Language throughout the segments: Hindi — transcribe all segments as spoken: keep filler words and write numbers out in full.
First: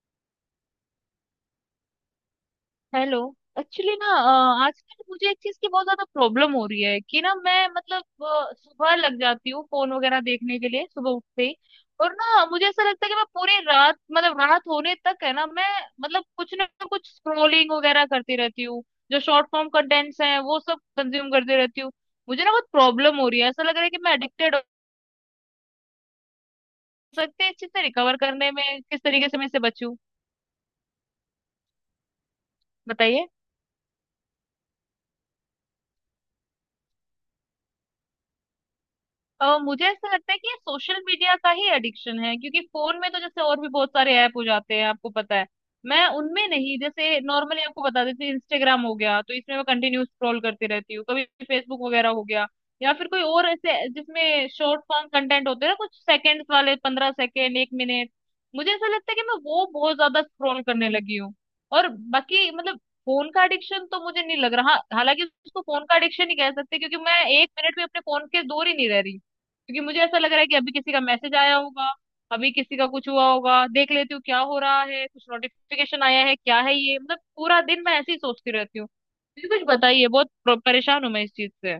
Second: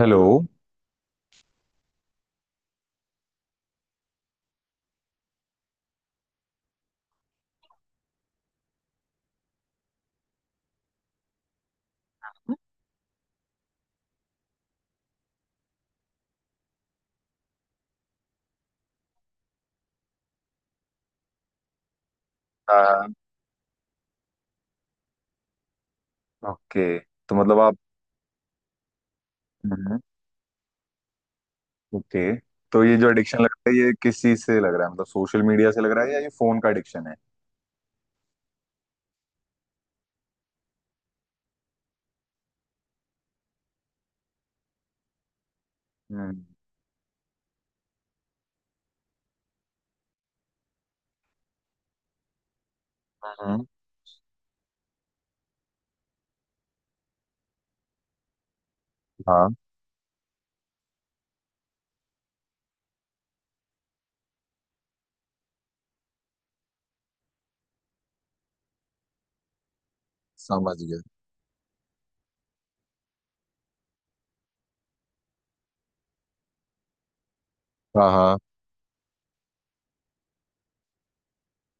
हेलो। हेलो। एक्चुअली ना अ, आजकल मुझे एक चीज की बहुत ज्यादा प्रॉब्लम हो रही है कि ना मैं मतलब अ, सुबह लग जाती हूँ फोन वगैरह देखने के लिए सुबह उठते ही। और ना मुझे ऐसा लगता है कि मैं पूरी रात मतलब रात होने तक है ना मैं मतलब कुछ ना कुछ स्क्रोलिंग वगैरह करती रहती हूँ। जो शॉर्ट फॉर्म कंटेंट्स हैं वो सब कंज्यूम करती रहती हूँ। मुझे ना बहुत प्रॉब्लम हो रही है, ऐसा लग रहा है कि मैं एडिक्टेड हो ओके तो सकती है। इस मतलब चीज आप। से रिकवर करने में किस तरीके से मैं इससे बचूं, हम्म, ओके। तो ये जो बताइए। एडिक्शन लग रहा है ये किस चीज से लग रहा है, मतलब सोशल मीडिया से लग रहा है या ये फोन का एडिक्शन है? अ, मुझे ऐसा लगता है कि ये सोशल मीडिया का ही एडिक्शन है, क्योंकि फोन में तो जैसे और भी बहुत सारे ऐप हो जाते हैं, आपको पता है मैं हम्म उनमें नहीं। जैसे नॉर्मली आपको बता देती हूँ, इंस्टाग्राम हो गया तो इसमें मैं कंटिन्यू स्क्रॉल करती रहती हूँ, कभी फेसबुक वगैरह हो गया या फिर कोई और हम्म। ऐसे जिसमें शॉर्ट फॉर्म कंटेंट होते हैं ना, कुछ सेकंड्स वाले, पंद्रह सेकंड, एक मिनट। मुझे ऐसा लगता है कि मैं हाँ, वो बहुत ज्यादा स्क्रॉल करने लगी हूँ। और बाकी मतलब फोन का एडिक्शन तो मुझे नहीं लग रहा, हाँ, हालांकि उसको फोन का एडिक्शन ही कह सकते हैं, क्योंकि मैं एक मिनट भी अपने फोन के दूर ही नहीं रह रही, क्योंकि मुझे ऐसा लग रहा है कि अभी समझ किसी गया। का मैसेज आया होगा, अभी किसी का कुछ हुआ होगा, देख लेती हूँ क्या हो रहा है, कुछ नोटिफिकेशन आया है, क्या है ये, मतलब पूरा दिन मैं हाँ ऐसे ही हाँ। सोचती रहती हूँ। मुझे कुछ बताइए, बहुत प्र- परेशान हूँ मैं इस चीज से।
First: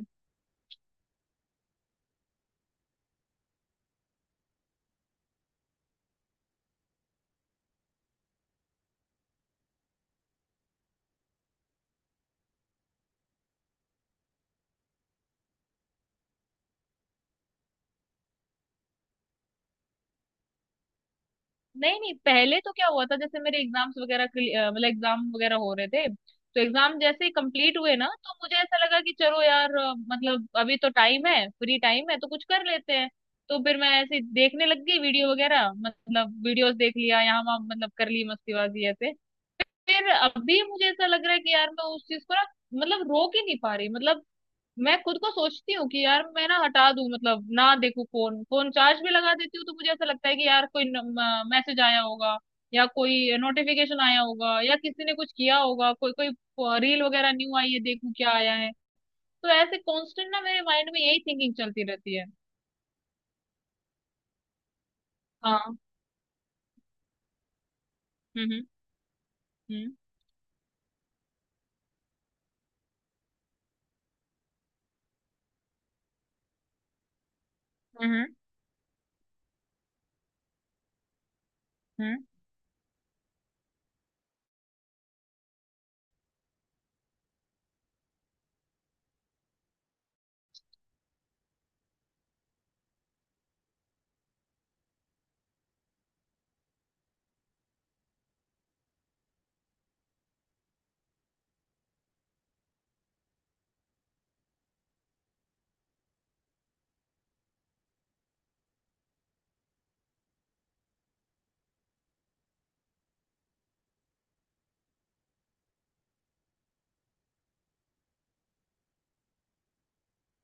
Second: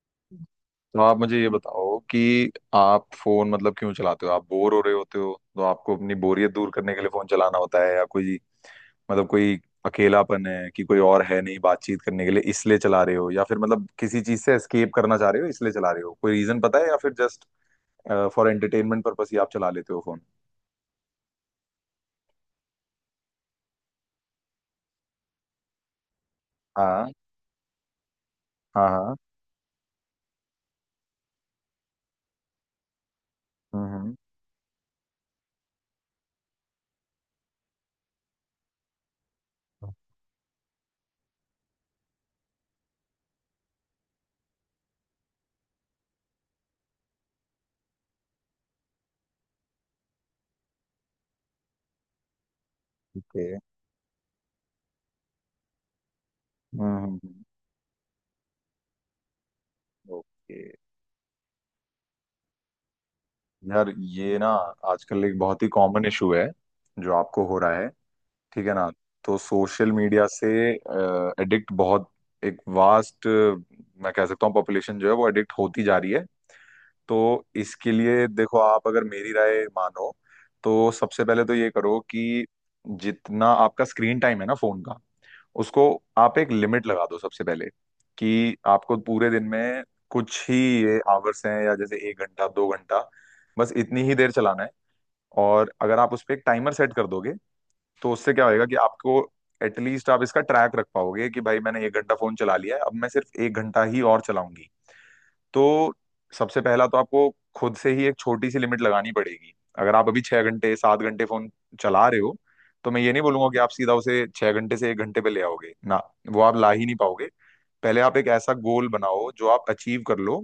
तो आप मुझे ये बताओ कि आप फोन मतलब क्यों चलाते हो। आप बोर हो रहे होते हो तो आपको अपनी बोरियत दूर करने के लिए फोन चलाना होता है, या कोई मतलब कोई अकेलापन है कि कोई और है नहीं बातचीत करने के लिए इसलिए चला रहे हो, या फिर मतलब किसी चीज से एस्केप करना चाह रहे हो इसलिए चला रहे हो, कोई रीजन पता है, या फिर जस्ट फॉर एंटरटेनमेंट पर्पस ही आप चला लेते हो फोन? नहीं नहीं, पहले तो क्या हुआ था, जैसे मेरे एग्जाम्स वगैरह के- अ, मतलब एग्जाम वगैरह हो रहे थे। तो एग्जाम हाँ जैसे ही कंप्लीट हुए ना, तो मुझे ऐसा हाँ, हाँ लगा कि हाँ। चलो यार अ, मतलब अभी तो टाइम है, फ्री टाइम है, तो कुछ कर लेते हैं। तो फिर मैं हम्म, ऐसे देखने लग गई वीडियो वगैरह, मतलब वीडियोस देख लिया यहाँ वहाँ, मतलब कर ली मस्तीबाजी ऐसे। फिर अभी मुझे ऐसा लग रहा है कि यार मैं उस चीज को ना मतलब रोक ही नहीं पा रही। मतलब मैं खुद को सोचती हूँ कि यार मैं ना हटा दूं, मतलब ना देखूं फोन, फोन चार्ज भी लगा देती हूँ तो मुझे ऐसा लगता है कि यार कोई मैसेज आया होगा या ठीक कोई है। नोटिफिकेशन आया होगा या किसी ने कुछ किया होगा, कोई कोई रील हम्म वगैरह हम्म। न्यू आई है, देखूं क्या आया है। तो ऐसे कांस्टेंट ना ओके। मेरे माइंड में यही थिंकिंग चलती रहती है। यार ये ना आजकल एक बहुत ही हाँ। कॉमन इशू है जो आपको हो रहा है। हम्म। ठीक है ना। तो सोशल हम्म। मीडिया से एडिक्ट बहुत, एक वास्ट मैं कह सकता हूँ पॉपुलेशन जो है वो एडिक्ट होती जा रही है। तो इसके हम्म। हम्म। लिए देखो, आप अगर मेरी राय मानो तो सबसे पहले तो ये करो हम्म। कि जितना आपका स्क्रीन टाइम है ना फोन का, उसको आप एक लिमिट लगा दो सबसे पहले, कि आपको पूरे दिन में कुछ ही ये आवर्स हैं, या जैसे एक घंटा दो घंटा बस इतनी ही देर चलाना है। और अगर आप उस पर एक टाइमर सेट कर दोगे तो उससे क्या होएगा कि आपको एटलीस्ट आप इसका ट्रैक रख पाओगे कि भाई मैंने एक घंटा फोन चला लिया है, अब मैं सिर्फ एक घंटा ही और चलाऊंगी। तो सबसे पहला तो आपको खुद से ही एक छोटी सी लिमिट लगानी पड़ेगी। अगर आप अभी छह घंटे सात घंटे फोन चला रहे हो तो मैं ये नहीं बोलूंगा कि आप सीधा उसे छह घंटे से एक घंटे पे ले आओगे ना, वो आप ला ही नहीं पाओगे। पहले आप एक ऐसा गोल बनाओ जो आप अचीव कर लो।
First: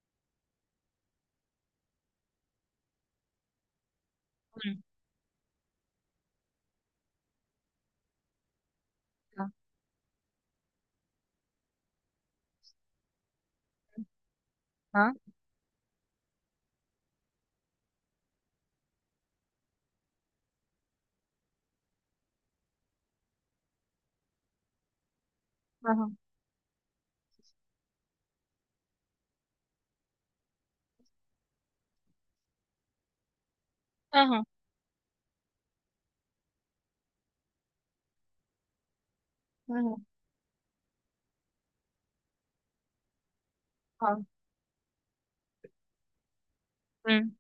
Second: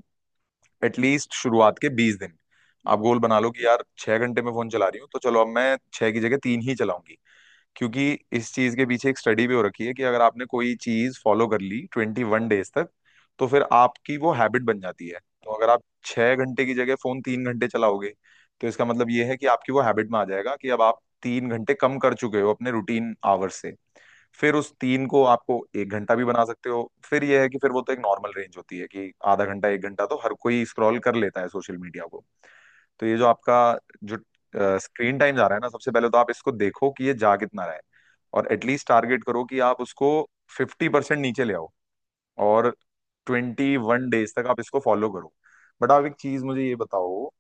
एटलीस्ट शुरुआत के बीस दिन आप गोल बना लो कि यार छह घंटे में फोन हम्म, चला रही हूँ तो चलो अब मैं छह की जगह तीन ही चलाऊंगी। क्योंकि इस चीज के पीछे एक हम्म, स्टडी हाँ, भी हो रखी है कि अगर आपने कोई चीज फॉलो कर ली ट्वेंटी वन डेज तक तो फिर आपकी वो हैबिट बन जाती हाँ, है। तो अगर आप छह घंटे की जगह फोन तीन घंटे चलाओगे तो इसका मतलब ये है कि आपकी वो हैबिट में आ जाएगा कि अब आप तीन घंटे कम कर चुके हो अपने रूटीन आवर्स से। फिर उस तीन को आपको एक घंटा हाँ, भी बना सकते हो। फिर यह है कि फिर वो तो एक नॉर्मल रेंज होती है कि आधा घंटा एक घंटा तो हर कोई स्क्रॉल कर लेता है सोशल मीडिया को। तो ये जो आपका जो हाँ, हाँ, स्क्रीन टाइम जा रहा है ना, सबसे पहले तो आप इसको देखो कि ये जा कितना रहा है। और एटलीस्ट टारगेट करो कि आप हाँ, उसको फिफ्टी परसेंट नीचे ले आओ, और ट्वेंटी वन हाँ, डेज तक आप इसको फॉलो करो। बट आप एक चीज मुझे ये बताओ हम्म,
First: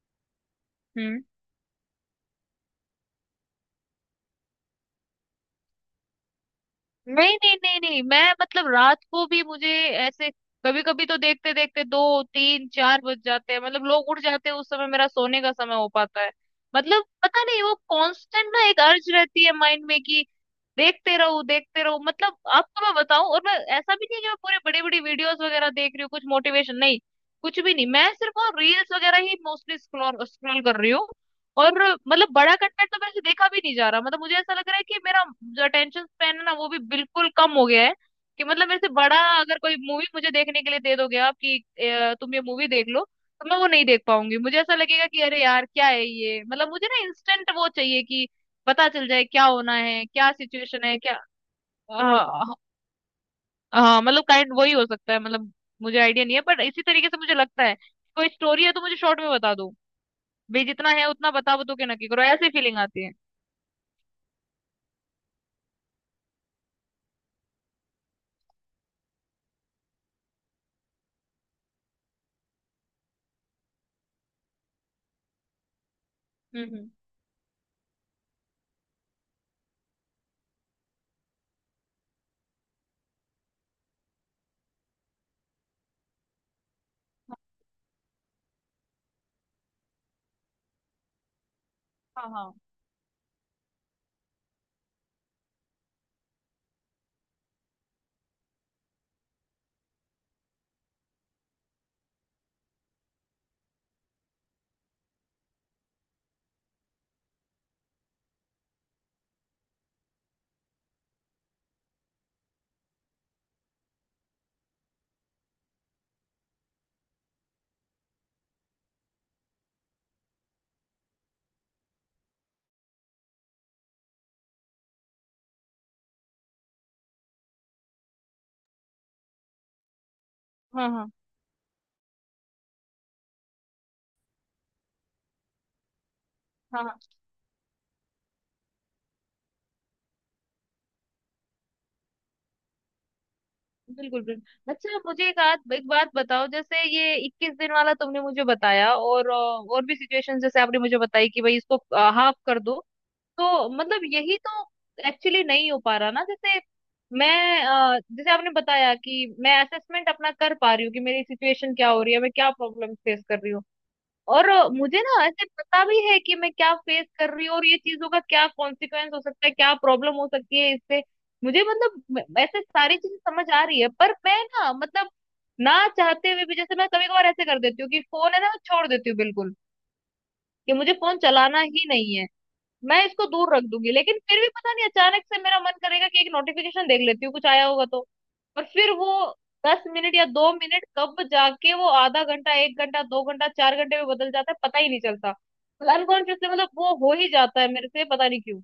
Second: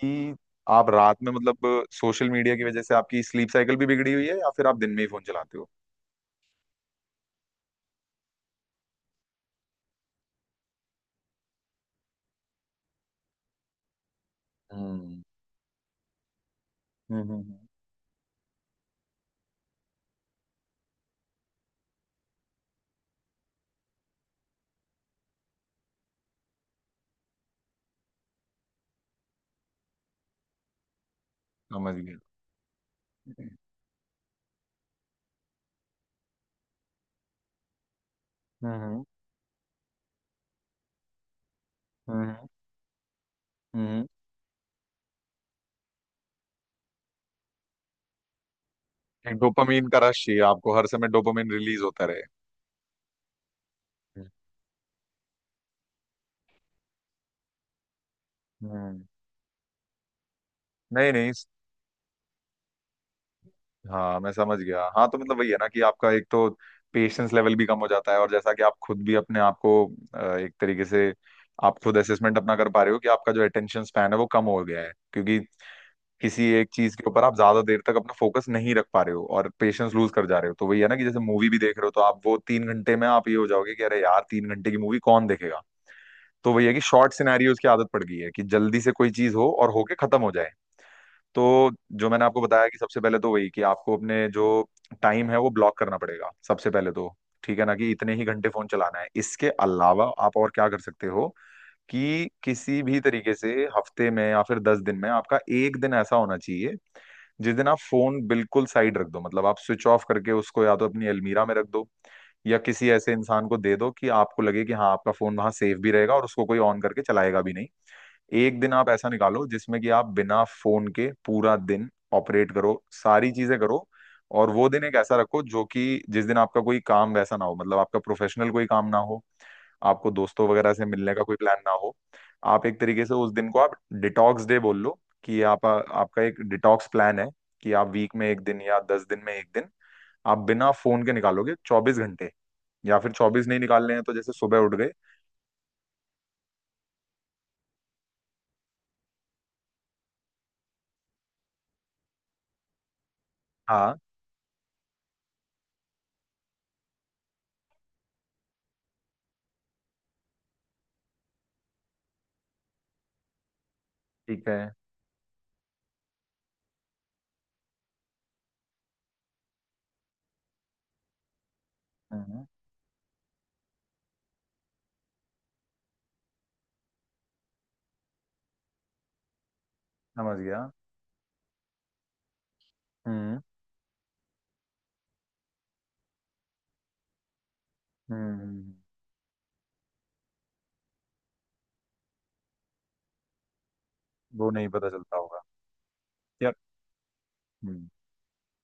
कि आप रात हम्म। में मतलब सोशल मीडिया की वजह से आपकी स्लीप साइकिल भी बिगड़ी हुई है या फिर आप दिन में ही फोन चलाते हो? नहीं नहीं नहीं नहीं, मैं मतलब रात को भी मुझे ऐसे कभी कभी तो देखते देखते दो तीन चार बज जाते हैं, मतलब लोग उठ जाते हैं उस समय मेरा हम्म सोने का समय हो पाता है। मतलब हम्म हम्म पता नहीं हम्म। वो कांस्टेंट ना एक अर्ज रहती है माइंड में कि देखते रहो देखते रहो। मतलब आपको मैं बताऊं, और मैं ऐसा भी नहीं है कि मैं पूरे बड़ी बड़ी वीडियोस वगैरह देख रही हूँ, कुछ मोटिवेशन नहीं कुछ भी नहीं। मैं सिर्फ वो रील्स वगैरह ही मोस्टली स्क्रॉल स्क्रॉल कर रही हूँ। और समझ गया। मतलब बड़ा कंटेंट तो मेरे से देखा हम्म भी नहीं जा रहा, मतलब मुझे ऐसा लग रहा है कि मेरा जो अटेंशन स्पैन है ना, वो भी बिल्कुल कम हो गया है। कि मतलब मेरे से बड़ा अगर कोई मूवी मुझे देखने के लिए दे दोगे आप, कि अ, हम्म तुम हम्म ये मूवी देख लो, तो मैं वो नहीं देख हम्म। पाऊंगी। मुझे ऐसा लगेगा कि अरे यार क्या है ये, मतलब मुझे ना इंस्टेंट वो चाहिए कि पता चल जाए एक क्या होना डोपामीन का है, रश क्या चाहिए आपको, सिचुएशन हर है समय क्या। डोपामीन रिलीज होता रहे। हाँ, हाँ मतलब काइंड वही हो सकता है, मतलब मुझे आइडिया नहीं है, बट इसी तरीके से मुझे लगता है। कोई स्टोरी है तो मुझे हम्म। शॉर्ट में बता दो, भाई जितना है नहीं नहीं। उतना बता दो, के ना कि करो ऐसी फीलिंग आती है। हाँ, मैं समझ गया। हाँ तो मतलब वही है ना कि आपका एक तो पेशेंस लेवल भी कम हो जाता है, और जैसा कि आप खुद भी अपने आप को अ, एक तरीके से आप खुद असेसमेंट अपना कर पा रहे हो कि आपका जो अटेंशन स्पैन है वो कम हो गया है, क्योंकि किसी हम्म, एक हम्म, चीज के ऊपर आप ज्यादा देर तक अपना फोकस नहीं रख पा रहे हो और पेशेंस लूज कर जा रहे हो। तो वही है ना कि जैसे मूवी भी देख रहे हो तो आप वो तीन घंटे में आप ये हो जाओगे कि अरे यार तीन घंटे की मूवी कौन देखेगा। तो वही है कि शॉर्ट सिनेरियोज की आदत पड़ गई है कि जल्दी से कोई चीज हो और होके खत्म हो जाए। तो जो मैंने हाँ, आपको हाँ, बताया कि सबसे पहले तो वही कि आपको अपने जो टाइम है वो ब्लॉक करना पड़ेगा सबसे पहले तो। ठीक है ना, कि इतने ही घंटे फोन चलाना है। इसके अलावा आप और क्या कर सकते हो कि किसी भी तरीके से हफ्ते में या फिर दस दिन में आपका एक दिन ऐसा होना चाहिए जिस दिन आप फोन बिल्कुल साइड रख दो। मतलब आप स्विच ऑफ करके उसको या तो अपनी अलमीरा में रख दो, या किसी ऐसे इंसान को दे दो कि आपको लगे कि हाँ आपका फोन वहां सेफ भी रहेगा और उसको कोई ऑन करके चलाएगा भी नहीं। एक दिन आप ऐसा निकालो जिसमें कि आप बिना फोन के पूरा दिन ऑपरेट करो, सारी चीजें करो। और वो दिन एक ऐसा रखो जो कि जिस दिन आपका कोई काम वैसा ना हो, मतलब आपका प्रोफेशनल कोई काम ना हो, आपको दोस्तों वगैरह से हाँ, हाँ, मिलने का कोई प्लान ना हो। आप एक तरीके से उस दिन को आप डिटॉक्स डे बोल लो, कि आप आपका एक हाँ, डिटॉक्स हाँ प्लान है कि आप वीक में एक दिन या दस दिन में एक दिन आप बिना फोन के निकालोगे चौबीस घंटे। या फिर चौबीस नहीं निकालने हैं तो बिल्कुल जैसे सुबह बिल्कुल। उठ गए। अच्छा मुझे एक आद, एक बात बताओ, जैसे ये इक्कीस दिन वाला तुमने मुझे बताया और अ, और भी सिचुएशन जैसे आपने मुझे बताई कि भाई इसको हाफ कर दो, तो हाँ, मतलब यही तो एक्चुअली नहीं हो पा रहा ना। जैसे मैं अ, जैसे आपने बताया कि मैं असेसमेंट अपना कर पा रही हूँ कि मेरी सिचुएशन क्या हो रही है, मैं क्या प्रॉब्लम फेस कर रही हूँ। ठीक और है। मुझे ना ऐसे पता भी है कि मैं क्या फेस कर रही हूँ और ये चीजों का क्या कॉन्सिक्वेंस हो सकता है, क्या प्रॉब्लम हो सकती है इससे। मुझे मतलब म- हम्म, ऐसे सारी चीजें समझ आ रही है, पर मैं ना मतलब ना चाहते हुए भी जैसे मैं कभी कभार ऐसे कर देती हूँ कि फोन है ना, मैं छोड़ देती हूँ बिल्कुल समझ गया। कि मुझे फोन चलाना ही नहीं है, मैं इसको हम्म दूर रख दूंगी। लेकिन फिर भी पता नहीं अचानक से मेरा मन करेगा कि एक नोटिफिकेशन देख लेती हूँ, कुछ आया होगा। तो और हम्म। फिर वो दस मिनट या दो मिनट कब जाके वो आधा घंटा, एक घंटा, दो घंटा, चार घंटे में बदल वो जाता है नहीं पता ही पता नहीं चलता चलता, होगा मतलब अनकॉन्शियसली, यार। मतलब वो हो ही जाता है हम्म। मेरे से पता नहीं क्यों।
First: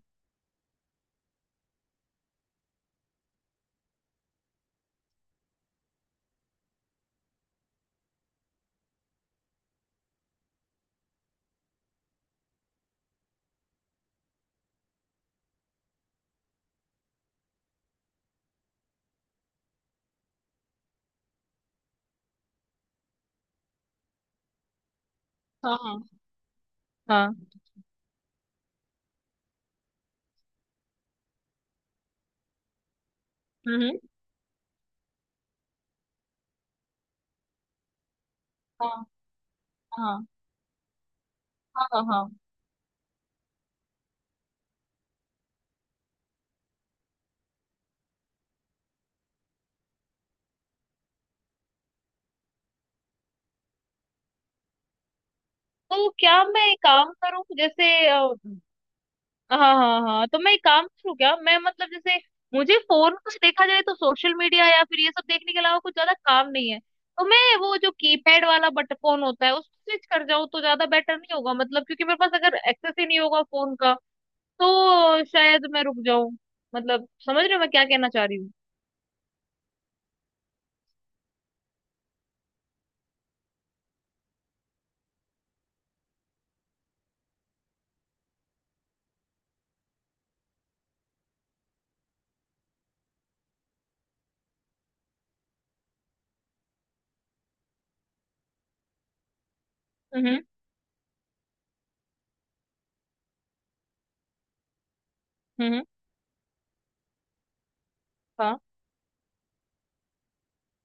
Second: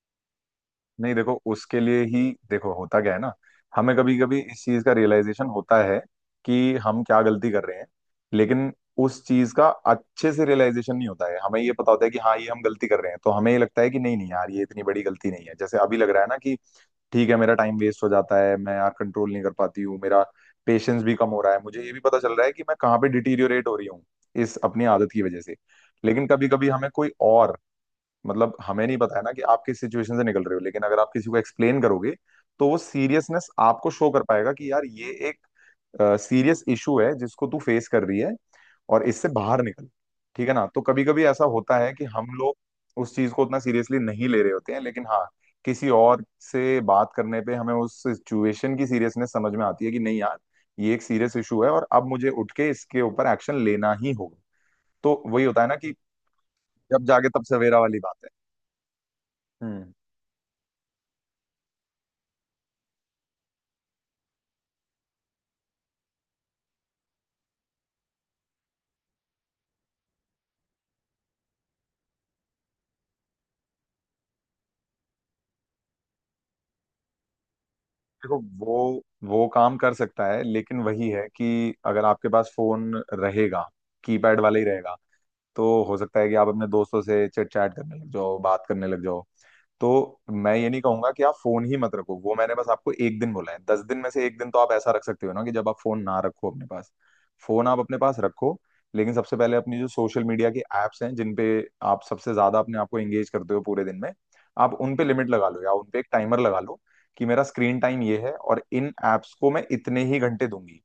नहीं देखो, उसके लिए ही देखो होता क्या है ना, हमें कभी कभी इस चीज का रियलाइजेशन होता है कि हम क्या गलती कर रहे हैं, लेकिन उस चीज का अच्छे से रियलाइजेशन नहीं होता है। हमें ये पता होता है कि हाँ ये हम गलती कर रहे हैं तो हमें ये लगता है कि नहीं नहीं यार ये इतनी बड़ी गलती नहीं है। जैसे अभी लग रहा है ना कि ठीक है मेरा टाइम वेस्ट हो जाता है, मैं यार कंट्रोल नहीं कर पाती हूँ, मेरा पेशेंस भी कम हो रहा है, मुझे ये भी पता चल रहा है कि मैं कहाँ पे डिटीरियोरेट हो रही हूँ इस अपनी आदत की वजह से। हाँ, लेकिन कभी कभी हमें कोई हाँ, और मतलब हमें नहीं पता है ना कि आप किस सिचुएशन से निकल रहे हो, लेकिन अगर आप किसी को एक्सप्लेन करोगे तो वो सीरियसनेस आपको हम्म, शो कर पाएगा कि यार ये एक सीरियस इशू है जिसको तू फेस कर रही है, और हाँ, इससे बाहर निकल। हाँ, ठीक है ना। तो कभी कभी ऐसा होता हाँ, है हाँ, कि हम हाँ। लोग उस चीज को उतना सीरियसली नहीं ले रहे होते हैं, लेकिन हाँ किसी और से बात करने पे हमें उस सिचुएशन की सीरियसनेस समझ में आती है कि नहीं यार ये एक सीरियस इशू है और अब मुझे उठ के इसके ऊपर एक्शन लेना ही होगा। तो वही होता है ना कि तो क्या मैं एक जब काम जागे तब करूं सवेरा जैसे? वाली बात है। हाँ, हम्म। हाँ, हाँ, तो मैं एक काम करूँ क्या, मैं मतलब जैसे मुझे फोन में कुछ देखा जाए तो सोशल मीडिया या फिर ये सब देखने के अलावा कुछ ज्यादा काम नहीं है, तो मैं वो जो कीपैड वाला बट फोन होता है उसको स्विच कर जाऊँ तो ज्यादा बेटर नहीं होगा, मतलब क्योंकि मेरे पास अगर एक्सेस ही नहीं होगा फोन का, तो शायद मैं रुक जाऊं। मतलब समझ रहे हो मैं क्या कहना चाह रही देखो, हूँ। वो वो काम कर सकता है लेकिन वही है कि अगर आपके पास फोन रहेगा कीपैड वाला ही रहेगा तो हो सकता है कि आप अपने दोस्तों से चिट चैट करने लग जाओ, बात करने लग जाओ। तो मैं ये नहीं कहूंगा कि आप फोन ही मत रखो, वो मैंने बस आपको एक दिन बोला है, दस दिन में से एक दिन तो आप ऐसा रख सकते हो ना कि जब आप फोन ना रखो अपने पास। फोन आप अपने पास रखो, लेकिन सबसे पहले अपनी जो सोशल हम्म, मीडिया के एप्स हैं जिन पे आप सबसे ज्यादा अपने आप को एंगेज करते हो पूरे दिन में, आप उन पे लिमिट लगा लो या हम्म, उन पे एक टाइमर लगा लो कि मेरा स्क्रीन टाइम ये है हाँ, और इन एप्स को मैं इतने ही घंटे दूंगी।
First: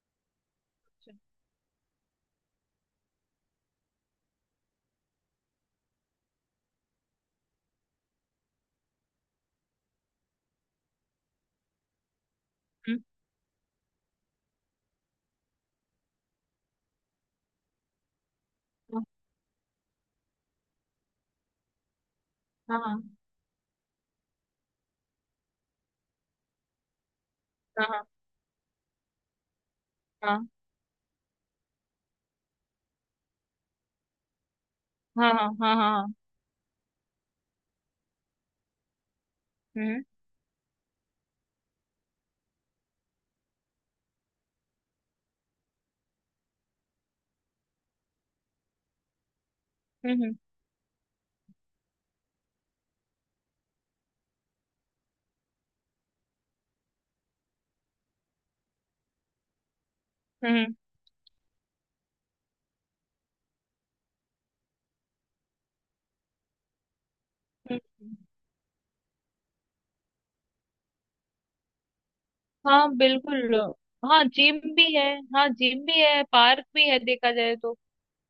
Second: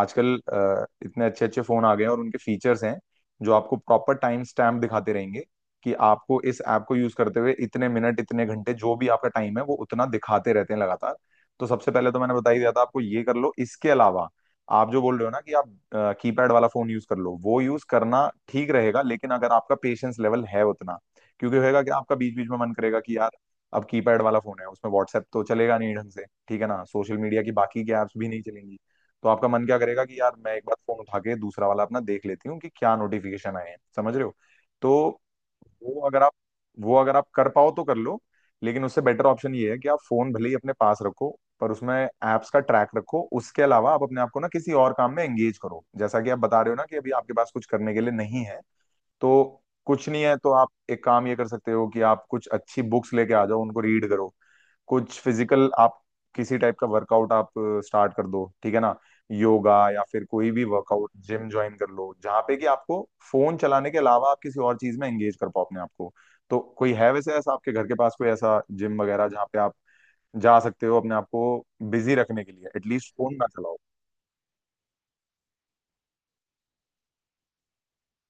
आजकल अ, इतने अच्छे अच्छे फोन आ गए हैं और उनके फीचर्स हैं जो आपको प्रॉपर टाइम स्टैम्प दिखाते रहेंगे कि आपको इस ऐप को यूज करते हुए इतने मिनट इतने घंटे जो भी आपका टाइम है वो उतना दिखाते रहते हैं लगातार। तो सबसे पहले तो मैंने बता ही दिया था हम्म, आपको, ये कर लो। इसके अलावा आप जो बोल रहे हो ना कि आप कीपैड वाला फोन यूज कर लो, वो यूज करना ठीक रहेगा लेकिन अगर आपका पेशेंस लेवल है उतना। क्योंकि होएगा कि आपका बीच बीच में मन हाँ, करेगा हाँ, कि यार अब कीपैड वाला फोन है उसमें व्हाट्सएप तो चलेगा नहीं ढंग से, ठीक है ना, सोशल मीडिया की बाकी हाँ, के हाँ, ऐप्स भी नहीं चलेंगी। तो आपका मन क्या करेगा कि यार मैं एक बार फोन उठा के दूसरा वाला अपना देख लेती हूँ कि क्या नोटिफिकेशन आए हैं, समझ रहे हो। तो हाँ, हाँ, हाँ, हाँ, वो हाँ, अगर आप वो अगर आप कर पाओ तो कर लो। लेकिन उससे बेटर ऑप्शन ये है कि आप हम्म, फोन भले ही अपने पास रखो पर उसमें एप्स का ट्रैक रखो। उसके अलावा आप अपने आप को ना किसी और काम में एंगेज करो, जैसा कि आप बता रहे हो ना कि अभी आपके पास कुछ करने के लिए नहीं है। तो कुछ नहीं हम्म, है तो आप एक काम ये कर सकते हो कि आप कुछ अच्छी बुक्स लेके आ जाओ, उनको रीड करो। कुछ फिजिकल आप किसी टाइप का वर्कआउट आप स्टार्ट कर दो। ठीक है ना। योगा या फिर कोई भी हम्म, वर्कआउट जिम ज्वाइन कर लो जहाँ पे कि आपको फोन चलाने के अलावा आप किसी और चीज में एंगेज कर पाओ अपने आप को। तो कोई है वैसे ऐसा आपके हम्म, घर के पास हम्म, कोई ऐसा जिम वगैरह जहाँ पे आप जा सकते हो, अपने आप को बिजी रखने के लिए हाँ एटलीस्ट फोन ना बिल्कुल। चलाओ। हाँ जिम भी है, हाँ जिम भी है, पार्क भी है देखा जाए तो।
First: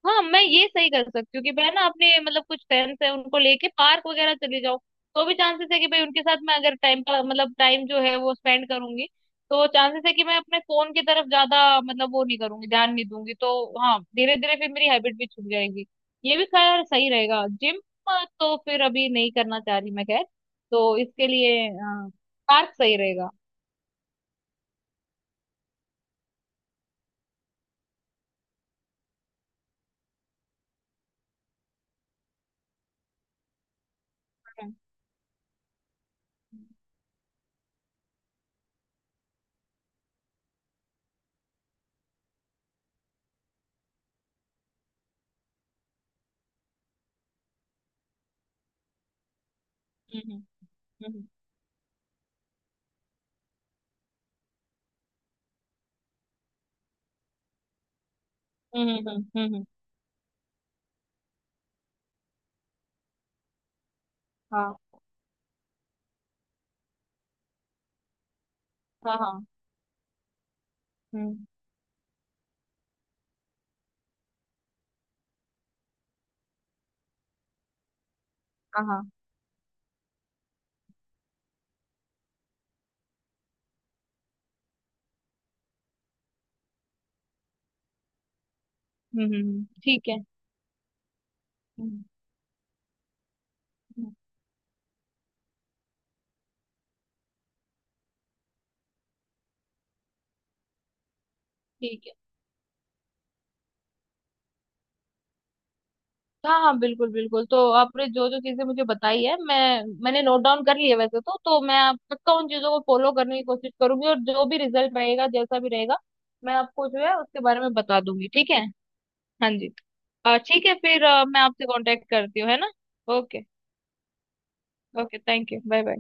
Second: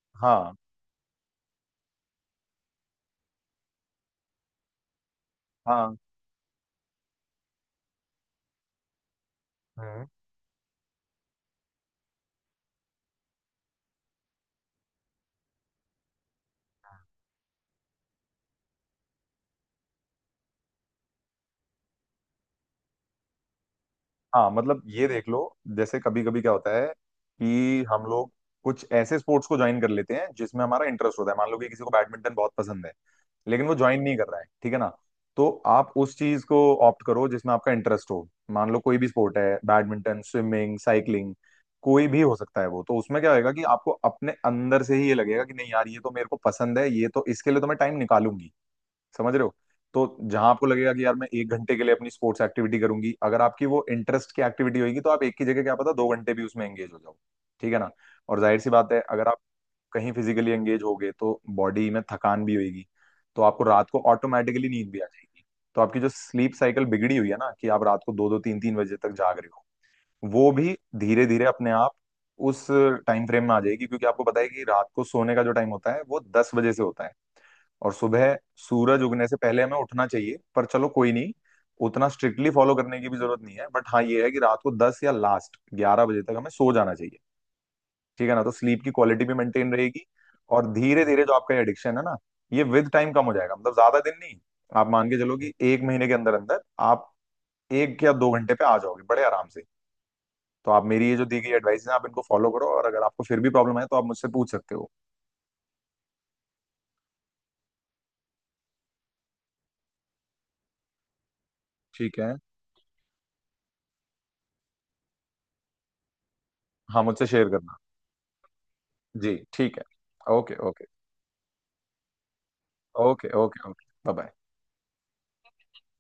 हाँ मैं हाँ ये सही कर सकती हूँ कि मैं ना अपने मतलब कुछ फ्रेंड्स है उनको लेके पार्क वगैरह चली जाऊँ, तो भी चांसेस है कि हाँ। भाई उनके साथ मैं अगर टाइम का, मतलब टाइम जो है वो स्पेंड करूंगी, तो चांसेस हम्म। है कि मैं अपने फोन की तरफ ज्यादा मतलब वो नहीं करूंगी, ध्यान नहीं दूंगी। तो हाँ धीरे धीरे फिर मेरी हैबिट भी छूट जाएगी। ये भी खैर सही रहेगा जिम, तो फिर अभी नहीं करना चाह रही मैं खैर, तो इसके लिए हाँ, पार्क सही रहेगा। हाँ मतलब ये देख लो, जैसे कभी कभी क्या होता है कि हम लोग कुछ ऐसे स्पोर्ट्स को ज्वाइन कर लेते हैं जिसमें हमारा इंटरेस्ट होता है। मान लो कि किसी को बैडमिंटन बहुत पसंद है लेकिन वो ज्वाइन नहीं कर रहा है। हम्म, ठीक है ना। तो आप उस चीज को ऑप्ट करो जिसमें आपका इंटरेस्ट हो। मान लो कोई भी स्पोर्ट है, बैडमिंटन स्विमिंग साइकिलिंग, कोई भी हो सकता है। वो तो उसमें क्या होएगा कि आपको अपने अंदर से ही ये लगेगा कि नहीं यार ये तो मेरे को पसंद है, ये तो इसके लिए तो मैं टाइम निकालूंगी। समझ रहे हो। तो हम्म, जहां आपको लगेगा कि यार हम्म, मैं एक घंटे के लिए अपनी स्पोर्ट्स एक्टिविटी करूंगी, अगर आपकी वो इंटरेस्ट की एक्टिविटी होगी तो आप एक की जगह क्या पता दो घंटे भी उसमें एंगेज हो जाओ। ठीक है ना। और जाहिर सी हम्म, बात है हम्म, हम्म, अगर आप हम्म, हम्म, कहीं फिजिकली एंगेज हो गए तो बॉडी में थकान भी होगी, तो आपको रात को ऑटोमेटिकली हाँ, नींद भी आ जाएगी। तो आपकी जो स्लीप साइकिल बिगड़ी हुई है ना कि आप रात को दो दो तीन तीन बजे तक हाँ, जाग हाँ, रहे हो, वो भी धीरे हम्म, धीरे अपने आप उस टाइम फ्रेम में आ जाएगी, क्योंकि आपको पता है कि रात को सोने का जो टाइम होता है वो दस बजे से होता है, और सुबह हाँ, सूरज हाँ, उगने से पहले हमें उठना चाहिए। पर चलो कोई नहीं, उतना स्ट्रिक्टली फॉलो करने की भी जरूरत नहीं है, बट हाँ ये है कि रात को दस या लास्ट ग्यारह बजे तक हमें सो जाना चाहिए। ठीक है ना। तो स्लीप की क्वालिटी हम्म, भी हम्म, हम्म, मेंटेन रहेगी। ठीक है। और धीरे धीरे जो आपका एडिक्शन है हम्म, ना, ये विद टाइम कम हो जाएगा, मतलब ज्यादा हम्म, दिन नहीं। आप मान के चलो कि एक महीने के अंदर अंदर आप एक या दो घंटे पे आ जाओगे बड़े आराम से। तो आप मेरी ये जो दी गई एडवाइस है आप ठीक है। इनको फॉलो करो, और अगर आपको फिर भी प्रॉब्लम है तो आप मुझसे पूछ सकते हो। हाँ हाँ बिल्कुल बिल्कुल, तो आपने जो जो चीजें मुझे बताई है, मैं मैंने नोट डाउन कर लिया वैसे तो। तो मैं आप ठीक पक्का है। उन चीजों को फॉलो करने की कोशिश करूंगी, और जो भी रिजल्ट रहेगा जैसा भी रहेगा मैं आपको हाँ, जो है मुझसे उसके शेयर बारे में करना। बता दूंगी, ठीक है। जी हाँ जी। ठीक है। अ, ओके ठीक है ओके। फिर अ, मैं आपसे कांटेक्ट करती हूँ, है ना। Okay okay, okay okay. Bye bye. Okay, thank you, bye bye.